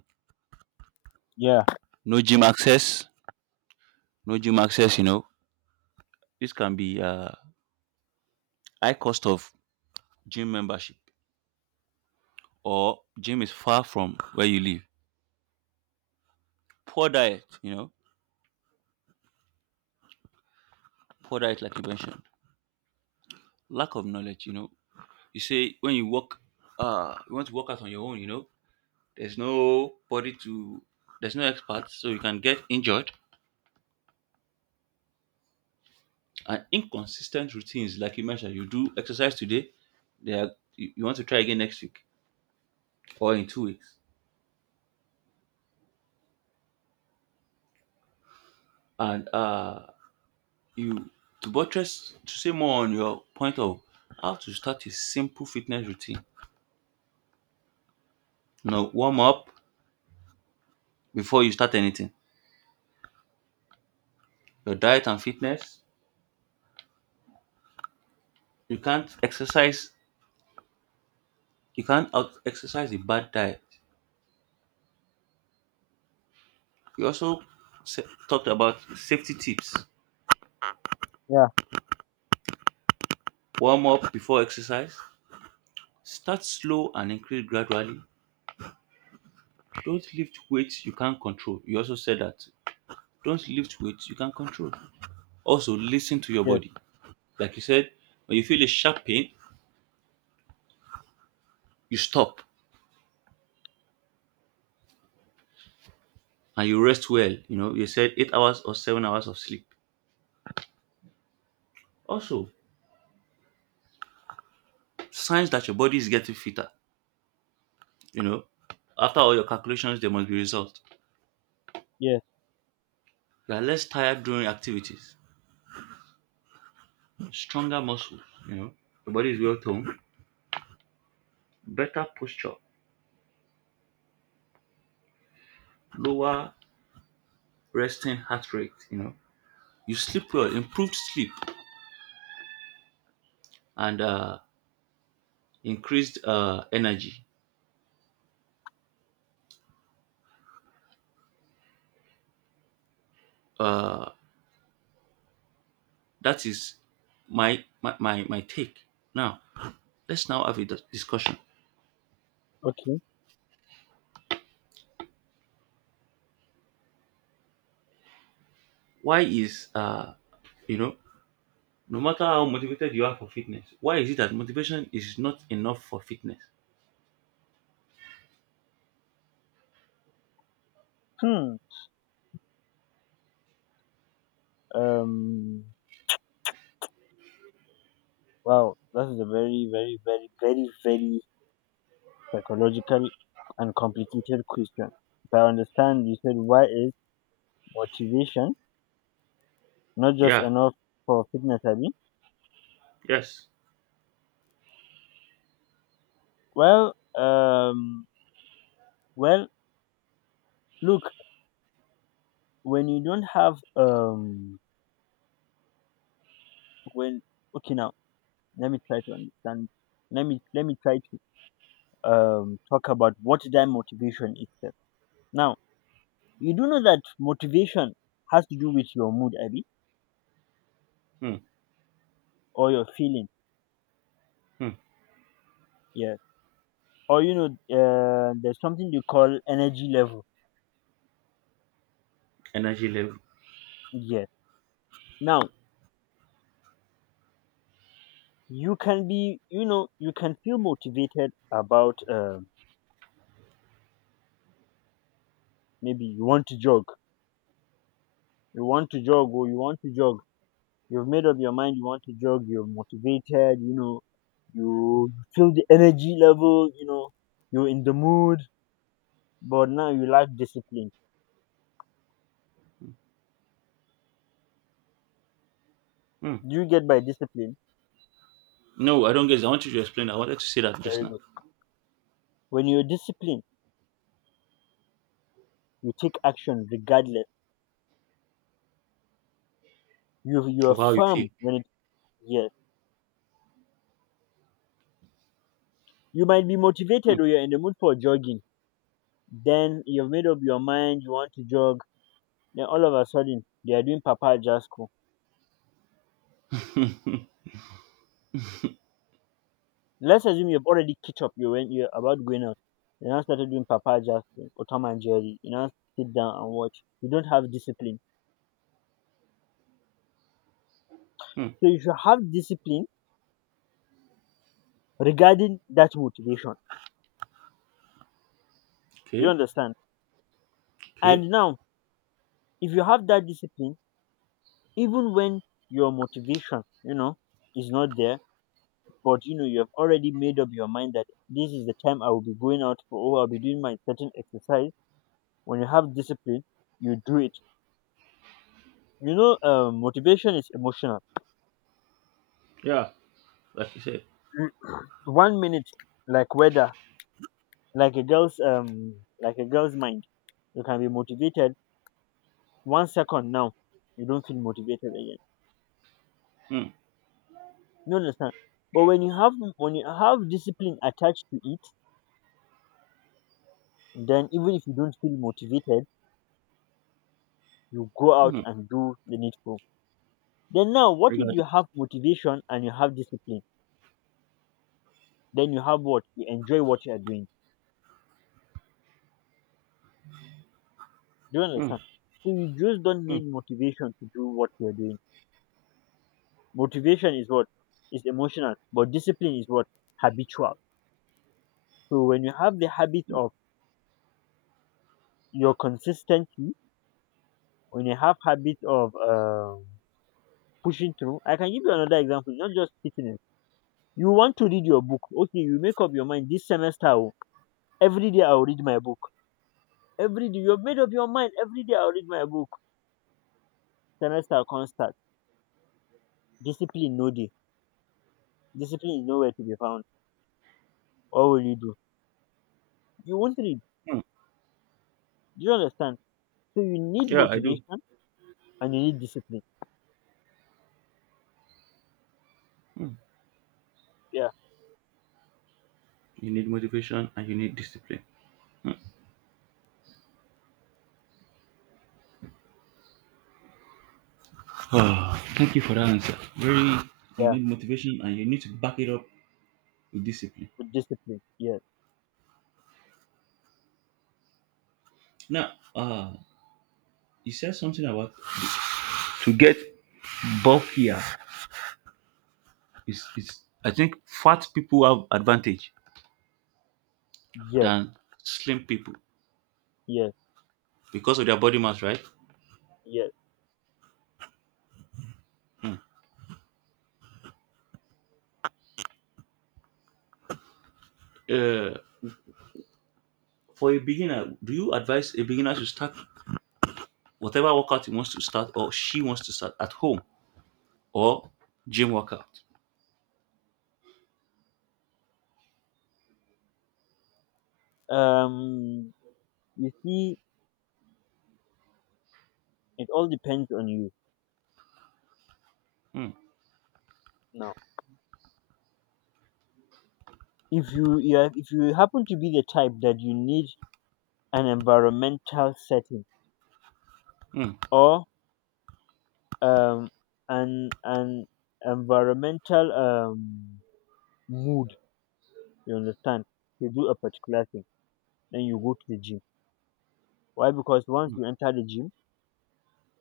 left: Yeah,
right: No gym access, no gym access. This can be high cost of gym membership or gym is far from where you live. Poor diet, poor diet, like you mentioned, lack of knowledge, you know. You say when you work, you want to work out on your own, there's no body to, there's no expert, so you can get injured. And inconsistent routines, like you mentioned, you do exercise today, they are, you want to try again next week or in 2 weeks. And you, to buttress, to say more on your point of how to start a simple fitness routine, warm up before you start anything. Your diet and fitness. You can't exercise. You can't out exercise a bad diet. We also talked about safety tips.
left: yeah,
right: Warm up before exercise. Start slow and increase gradually. Don't lift weights you can't control. You also said that. Don't lift weights you can't control. Also, listen to your
left: yeah,
right: body. Like you said, when you feel a sharp pain, you stop and you rest well. You know, you said 8 hours or 7 hours of sleep. Also, signs that your body is getting fitter. You know, after all your calculations, there must be results.
left: yeah.
right: You are less tired during activities, stronger muscles, you know, your body is well toned, better posture, lower resting heart rate, you know. You sleep well, improved sleep, and increased energy. Uh, that is my take. Now, let's now have a discussion.
left: Okay.
right: Why is, you know, no matter how motivated you are for fitness, why is it that motivation is not enough for fitness?
left: Hmm. Um. Wow. That is a very psychological and complicated question. If I understand, you said why is motivation not just
right: Yeah,
left: enough for fitness, Abby?
right: yes.
left: Well, well, look, when you don't have when okay now, let me try to understand. Let me try to talk about what that motivation is. Now, you do know that motivation has to do with your mood, Abby,
right: Hmm,
left: or your feeling,
right: hmm.
left: yeah, or you know, there's something they call energy level,
right: Energy level.
left: yeah. Now you can be, you know, you can feel motivated about, maybe you want to jog, you want to jog or you want to jog. You've made up your mind you want to jog, you're motivated, you know, you feel the energy level, you know, you're in the mood, but now you lack discipline.
right: Hmm.
left: Do you get by discipline?
right: No, I don't get it. I want you to explain. I wanted to say that just
left: Very
right: now
left: good. When you're disciplined, you take action regardless. You
right: of
left: are
right: how you feel.
left: firm when it, yes. You might be
right: Mm,
left: motivated or you're in the mood for jogging. Then you've made up your mind you want to jog. Then all of a sudden they are doing Papa Jasco. Let's assume you've already kicked up. You when you're about going out. You now started doing Papa Jasco or Tom and Jerry. You now sit down and watch. You don't have discipline.
right: mm,
left: So you should have discipline regarding that motivation. You
right: okay,
left: understand?
right: okay,
left: And now, if you have that discipline, even when your motivation, you know, is not there, but you know you have already made up your mind that this is the time I will be going out for or I'll be doing my certain exercise. When you have discipline, you do it. Motivation is emotional.
right: yeah, like you said.
left: Mm. One minute, like weather, like a girl's um, like a girl's mind, you can be motivated. One second now, you don't feel motivated again.
right: Mm,
left: You understand? But when you have discipline attached to it, then even if you don't feel motivated, you go out
right: mm,
left: and do the needful. Then now, what if you
right: regardless.
left: have motivation and you have discipline? Then you have what? You enjoy what you are doing. Do you
right: Mm,
left: understand? So you just don't
right: mm,
left: need motivation to do what you are doing. Motivation is what? Is emotional, but discipline is what? Habitual. So when you have the habit of your consistency, when you have habit of pushing through, I can give you another example, not just fitness. You want to read your book. Okay, you make up your mind this semester. Oh, Every day I'll read my book. Every day you've made up your mind. Every day I'll read my book. Semester come start, discipline no dey, discipline is nowhere to be found, what will you do? You won't read.
right: mm,
left: Do you understand? So you need
right: yeah, I do.
left: motivation and you need discipline.
right: Mm.
left: Yeah,
right: You need motivation and you need discipline. Mm. Ah, thank you for that answer. Very, you
left: yeah,
right: need motivation and you need to back it up with discipline.
left: with discipline. Yes,
right: Now, you said something about to get bulkier. Is I think fat people have advantage
left: yes,
right: than slim people
left: yes,
right: because of their body mass, right?
left: yes.
right: uh, for a beginner, do you advise a beginner to start whatever workout he wants to start or she wants to start at home or gym workout?
left: Um, you see, it all depends on you
right: Hmm,
left: now. If you happen to be the type that you need an environmental setting
right: hmm,
left: or um an environmental mood, you understand, to do a particular thing, then you go to the gym. Why? Because once you enter the gym,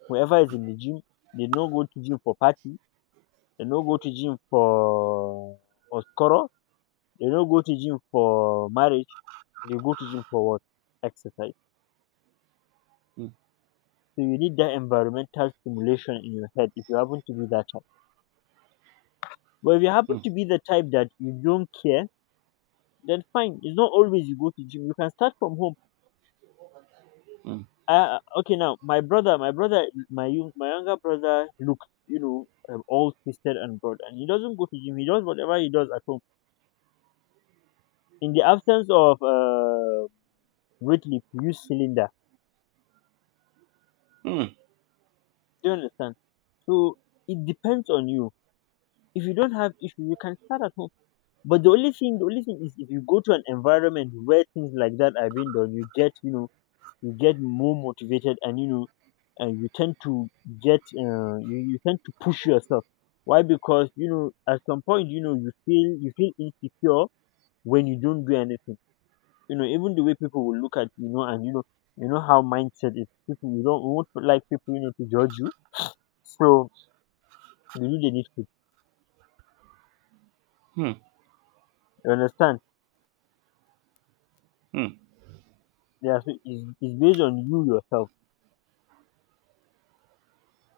left: whoever is in the gym, they no go to gym for party, they no go to gym for masquerode, they no go to gym for marriage, they go to gym for what? Exercise.
right: hmm,
left: So you need that environmental stimulation in your head if you happen to be that type. But if you happen
right: hmm,
left: to be the type that you don't care, then fine. It's not always you go to gym. You can start from home.
right: hmm,
left: Okay now, my younger brother looks, you know, all twisted and broad, and he doesn't go to gym. He does whatever he does at home. In the absence of weight lift you use cylinder,
right: hmm,
left: do you understand? So it depends on you. If you don't have issue you can start at home, but the only thing is if you go to an environment where things like that are being done, you get, you know, you get more motivated, and you know, and you tend to get, you tend to push yourself. Why? Because you know at some point, you know, you feel insecure when you don't do anything, you know, even the way people will look at, you know, and you know, you know how mindset is, people, you don't want, like, people, you know, to judge you. So you do the needful,
right: hmm,
left: you understand?
right: hmm,
left: Yeah, it's based on you yourself.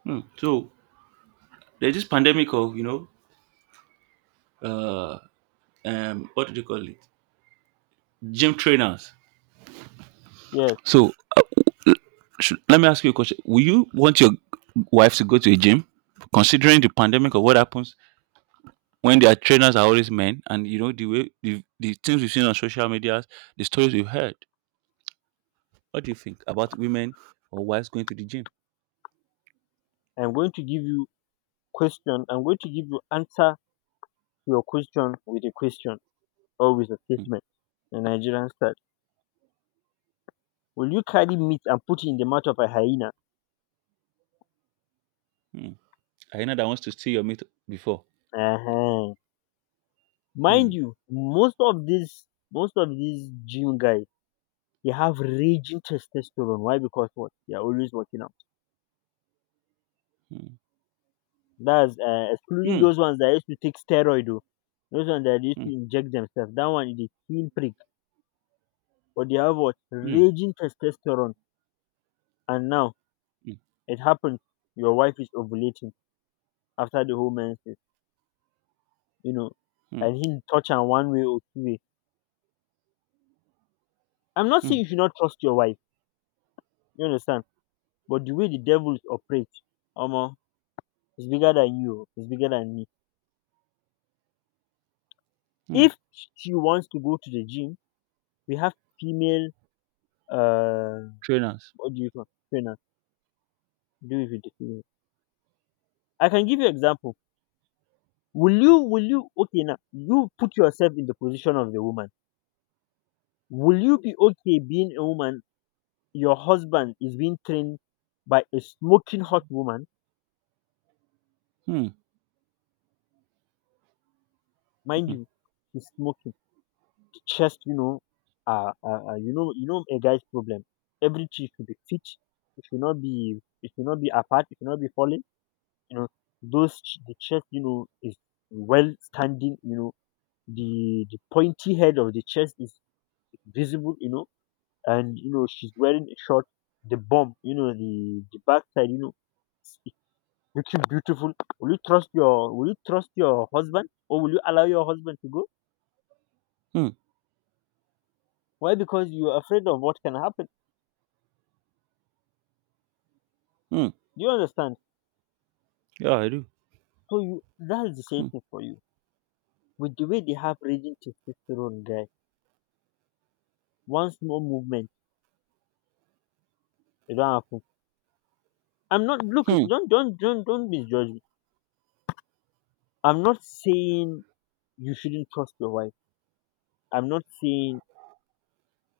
right: hmm. So there's this pandemic of uh what do they call it? Gym trainers.
left: Yes,
right: So let me ask you a question: will you want your wife to go to a gym, considering the pandemic of what happens when their trainers are always men, and you know the way the things we've seen on social media, the stories we've heard? What do you think about women or wives going to the gym?
left: I'm going to give you, question, I'm going to give you answer to your question with a question or with a
right: Mm,
left: statement. The Nigerian style. Will you carry meat and put it in the mouth of a hyena?
right: mm. Hyena that wants to steal your meat before
left: Uh huh.
right: hmm,
left: Mind you, most of these gym guys, they have raging testosterone. Why? Because what? They are always working out.
right: hmm,
left: That's, excluding
right: hmm,
left: those ones that used to take steroid. Oh, those ones that used
right: hmm,
left: to inject themselves. That one is a heel prick. But they have what?
right: hmm,
left: Raging testosterone. And now
right: hmm,
left: it happens. Your wife is ovulating after the whole menses. You know,
right: hmm,
left: and he touch her one way or two way. I'm not
right: hmm,
left: saying you should not trust your wife. You understand? But the way the devils operate, Omo, is bigger than you. It's bigger than me.
right: hmm.
left: If she wants to go to the gym, we have female, uh
right: Trainers.
left: what do you call, trainer, do it with the female. I can give you example. Will you okay now, you put yourself in the position of the woman. Will you be okay being a woman? Your husband is being trained by a smoking hot woman.
right: Hmm,
left: Mind
right: hmm,
left: you, she's smoking, the chest, you know, a guy's problem. Every cheek should be fit. It should not be apart. It should not be falling. You know, the chest, you know, is well standing. You know, the pointy head of the chest is visible. You know, and you know she's wearing a short. The bum, you know, the backside, you know, it's looking beautiful. Will you trust your husband, or will you allow your husband to go?
right: hmm,
left: Why? Because you are afraid of what can happen.
right: hmm.
left: Do you understand?
right: Yeah, I do.
left: So you, that's the same
right: Hmm,
left: thing for you. With the way they have raging testosterone, guy, one small movement, it don't happen. I'm not look
right: hmm,
left: Don't misjudge me. I'm not saying you shouldn't trust your wife. I'm not saying,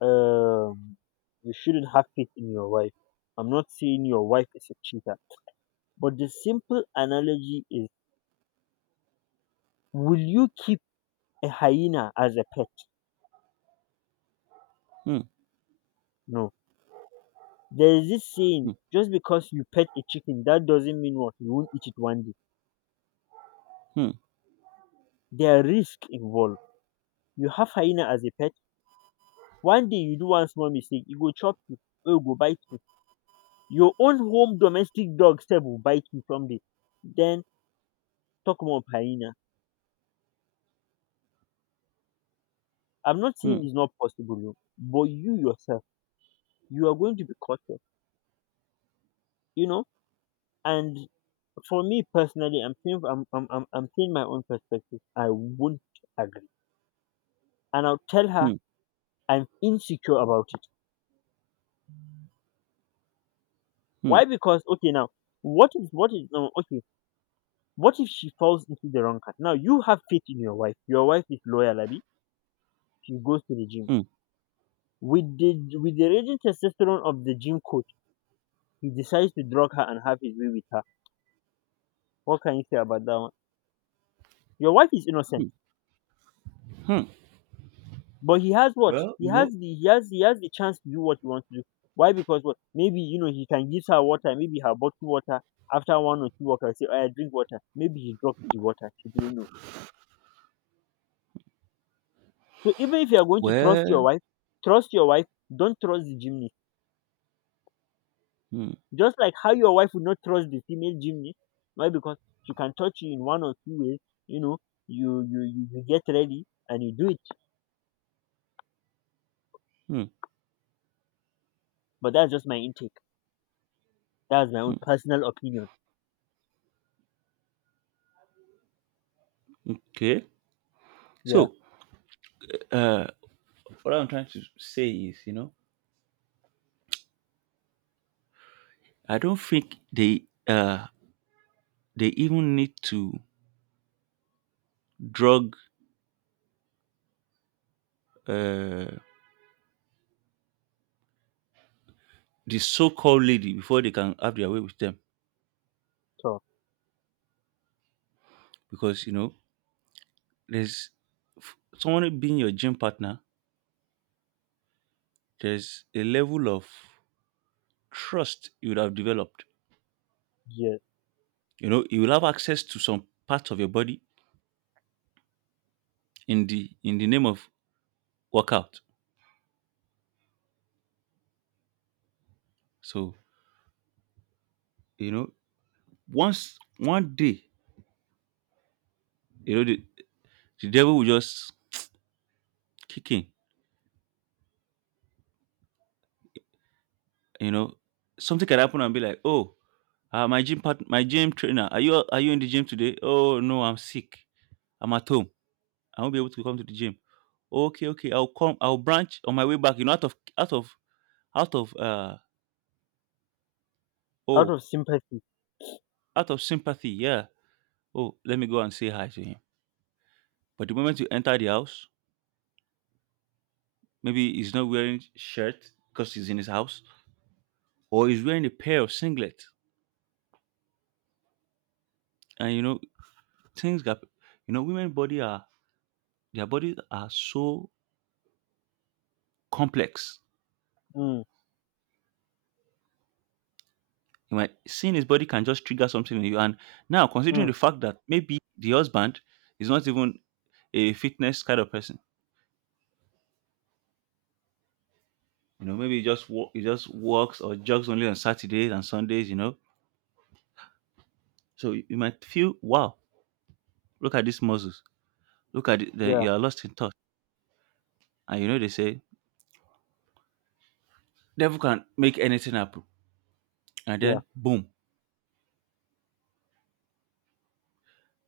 left: um you shouldn't have faith in your wife. I'm not saying your wife is a cheater. But the simple analogy is, will you keep a hyena as a pet?
right: hmm,
left: No. There is this saying,
right: hmm,
left: just because you pet a chicken, that doesn't mean what you won't eat it one day.
right: hmm,
left: There are risk involved. You have hyena as a pet, one day you do one small mistake, e go chop you or e go bite you. Your own home domestic dog sef will bite you someday. Then talk more of hyena. I'm not
right: hmm,
left: saying
right: hmm,
left: it's not possible o, but you yourself, you are going to be cautious, you know. And for me personally, I'm saying, I'm saying my own perspective, I won't agree. And I'll tell her,
right: hmm,
left: I'm insecure about it.
right: hmm,
left: Why? Because okay now, what is now okay, what if she falls into the wrong hand? Now you have faith in your wife. Your wife is loyal, Abi. She goes to the gym.
right: hmm,
left: With the raging testosterone of the gym coach, he decides to drug her and have his way with her. What can you say about that one? Your wife is innocent,
right: hmm.
left: but he has what?
right: Well, you know.
left: He has the chance to do what he wants to do. Why? Because what? Maybe you know, he can give her water, maybe her bottled water. After one or two workers say, "Oh, I drink water." Maybe he dropped the water. She didn't know. So even if you are going to trust your
right: Well,
left: wife, trust your wife. Don't trust the gym.
right: hmm,
left: Just like how your wife would not trust the female gymnast. Why? Because she can touch you in one or two ways. You know, you get ready and you do it.
right: hmm,
left: But that's just my intake. That's my own
right: hmm.
left: personal opinion.
right: Okay,
left: Yeah.
right: so uh, what I'm trying to say is, I don't think uh they even need to drug uh the so-called lady before they can have their way with them,
left: So
right: because you know there's someone being your gym partner. There's a level of trust you would have developed.
left: yeah,
right: You know, you will have access to some parts of your body in the name of workout. So you know, once one day, you know, the devil will just kick in. You know, something can happen and be like, oh, my my gym trainer, are you in the gym today? Oh no, I'm sick. I'm at home. I won't be able to come to the gym. Okay, okay, I'll come. I'll branch on my way back. You know, out of uh
left: out
right: oh,
left: of sympathy.
right: out of sympathy. Yeah. Oh, let me go and say hi to him. But the moment you enter the house, maybe he's not wearing shirt because he's in his house, or he's wearing a pair of singlet. And you know, things got, you know, women body are their bodies are so complex.
left: Mm,
right: You might, seeing his body, can just trigger something in you. And now considering
left: mm,
right: the fact that maybe the husband is not even a fitness kind of person. You know, maybe he just walks or jogs only on Saturdays and Sundays. You know, so you might feel, wow, look at these muscles, look at it, then
left: yeah,
right: you are lost in thought, and you know they say devil can make anything happen, and
left: yeah,
right: then boom,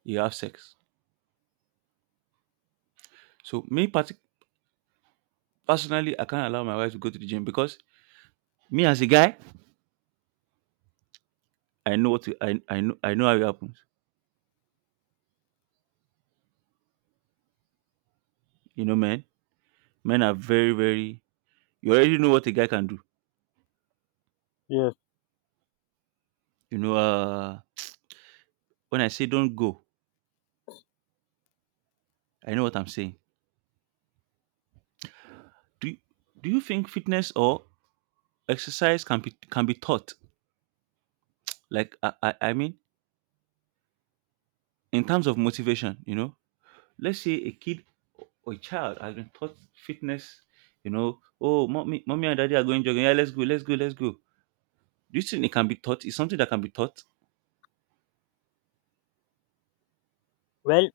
right: you have sex. So personally, I can't allow my wife to go to the gym, because me as a guy, I know how it happens. You know, men are very, very, you already know what a guy can do.
left: yes.
right: You know, when I say don't go, I know what I'm saying. Do you, do you think fitness or exercise can be taught? Like I mean, in terms of motivation, you know, let's say a kid or a child has been taught fitness. You know, oh, mommy and daddy are going jogging. Yeah, let's go, let's go, let's go. Do you think it can be taught? It's something that can be taught.
left: Well,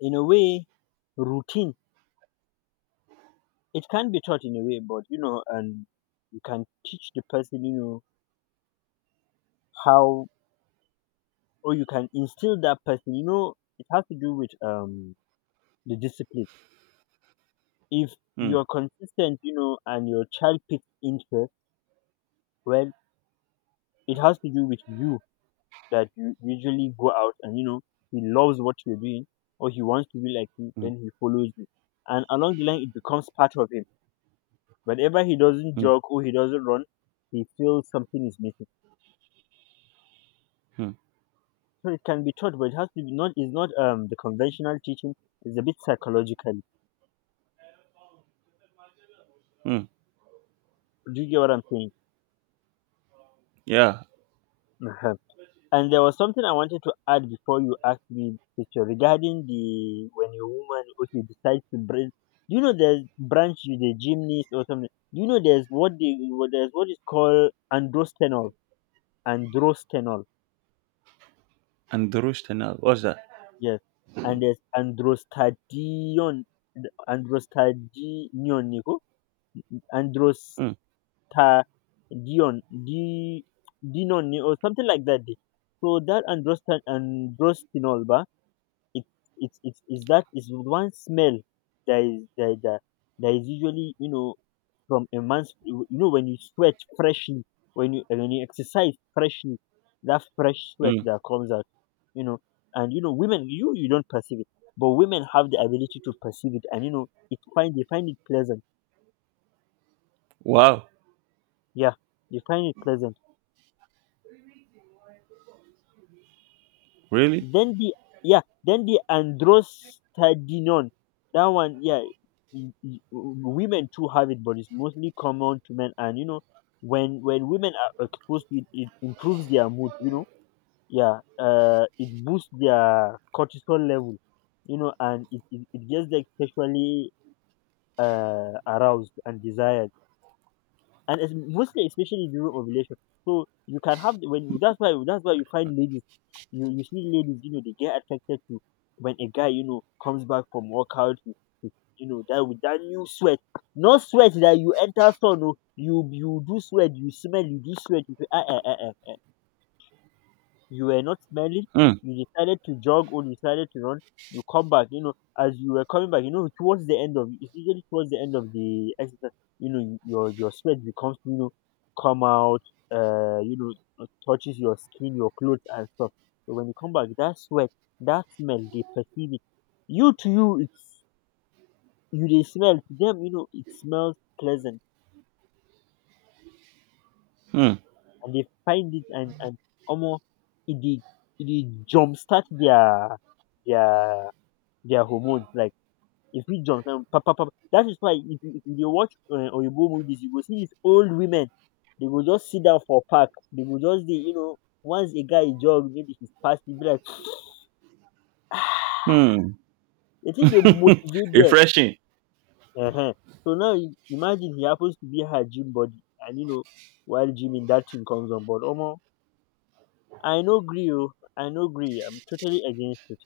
left: in a way, routine, it can be taught in a way, but you know, and you can teach the person, you know, how, or you can instill that person. You know, it has to do with the discipline if
right: Hmm,
left: you're consistent, you know, and your child picks interest, well, it has to do with you that you usually go out and, you know, he loves what you're doing or he wants to be like you,
right: hmm,
left: then he follows you. And along the line, it becomes part of him. Whenever he doesn't
right: hmm,
left: jog or he doesn't run, he feels something is missing.
right: hmm,
left: So it can be taught, but it has to be not, it's not the conventional teaching, it's a bit psychological.
right: hmm.
left: Do you get what I'm saying?
right: Yeah,
left: And there was something I wanted to add before you asked me this question regarding the when a woman okay decides to break. Do you know there's branch you the gymnast or something? Do you know there's what the what there's what is called androstenol, androstenol,
right: and the roast and all. What's that?
left: yes, and there's androstadion, androstadion, Nico, androstadion,
right: Hmm,
left: di, dinon, or something like that. So that androstan androstenol, ba It it's that is one smell that is that that that is usually, you know, from a man's, you know, when you sweat freshly, when you exercise freshly, that fresh sweat
right: hmm.
left: that comes out, you know. And you know women, you don't perceive it, but women have the ability to perceive it, and you know it find they find it pleasant.
right: Wow.
left: Yeah, they find it pleasant.
right: Really?
left: Then the yeah, then the androstadinon, that one, yeah, women too have it, but it's mostly common to men. And you know, when women are exposed to it, it improves their mood. You know, yeah, it boosts their cortisol level. You know, and it gets them sexually aroused and desired, and it's mostly especially during ovulation. So you can have when that's why you find ladies, you see ladies, you know, they get attracted to when a guy, you know, comes back from workout, he- you know, that with that new sweat, not sweat that you enter sun, no, you do sweat, you smell, you do sweat, you feel, ah, ah, ah, ah, you were not smelling,
right: Hmm,
left: you decided to jog or you decided to run, you come back, you know, as you were coming back, you know, towards the end of it's usually towards the end of the exercise, you know, your sweat becomes, you know, come out, you know, touches your skin, your clothes and stuff. So when you come back, that sweat, that smell, they perceive it. You to you, it's you they smell to them, you know, it smells pleasant,
right: hmm,
left: and they find it, and almost it they, it they jumpstart their their their hormones. Like if you jump down, pop, pop, pop. That is why if if you dey watch Oyibo movies, you go see these old women. They go just sit down for park. They go just dey, you know, once a guy jog, maybe he's past, he be like,
right: hmm.
left: the thing dey motivate them.
right: Refreshing.
left: uh So now you- imagine he happens to be her gym body, and you know, while gymming, that thing comes on board. Omo, I no gree, oh, I no gree. I'm totally against it.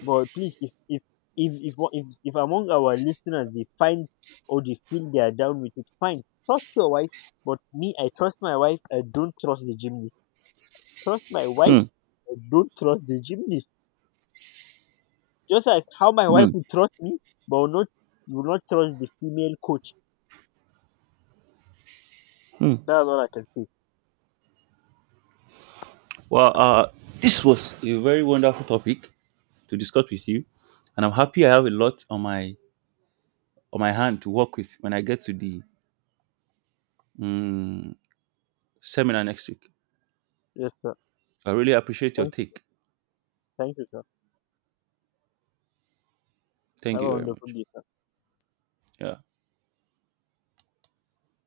left: But please, if one- if among our listeners they find or they feel they are down with it, fine. Trust your wife. But me, I trust my wife. I don't trust the gymnast. Trust my wife.
right: Hmm,
left: I don't trust the gymnast. Just like how my wife
right: hmm,
left: will trust me, but will not trust the female coach.
right: hmm.
left: That's all I can say.
right: Well, this was a very wonderful topic to discuss with you, and I'm happy I have a lot on my, on my hand to work with when I get to the, mm, seminar next week.
left: Yes, sir.
right: So I really appreciate your
left: Thank you. Sir.
right: take.
left: Thank you, sir.
right: Thank
left: Have
right: you
left: a
right: very
left: wonderful
right: much.
left: day.
right: Yeah.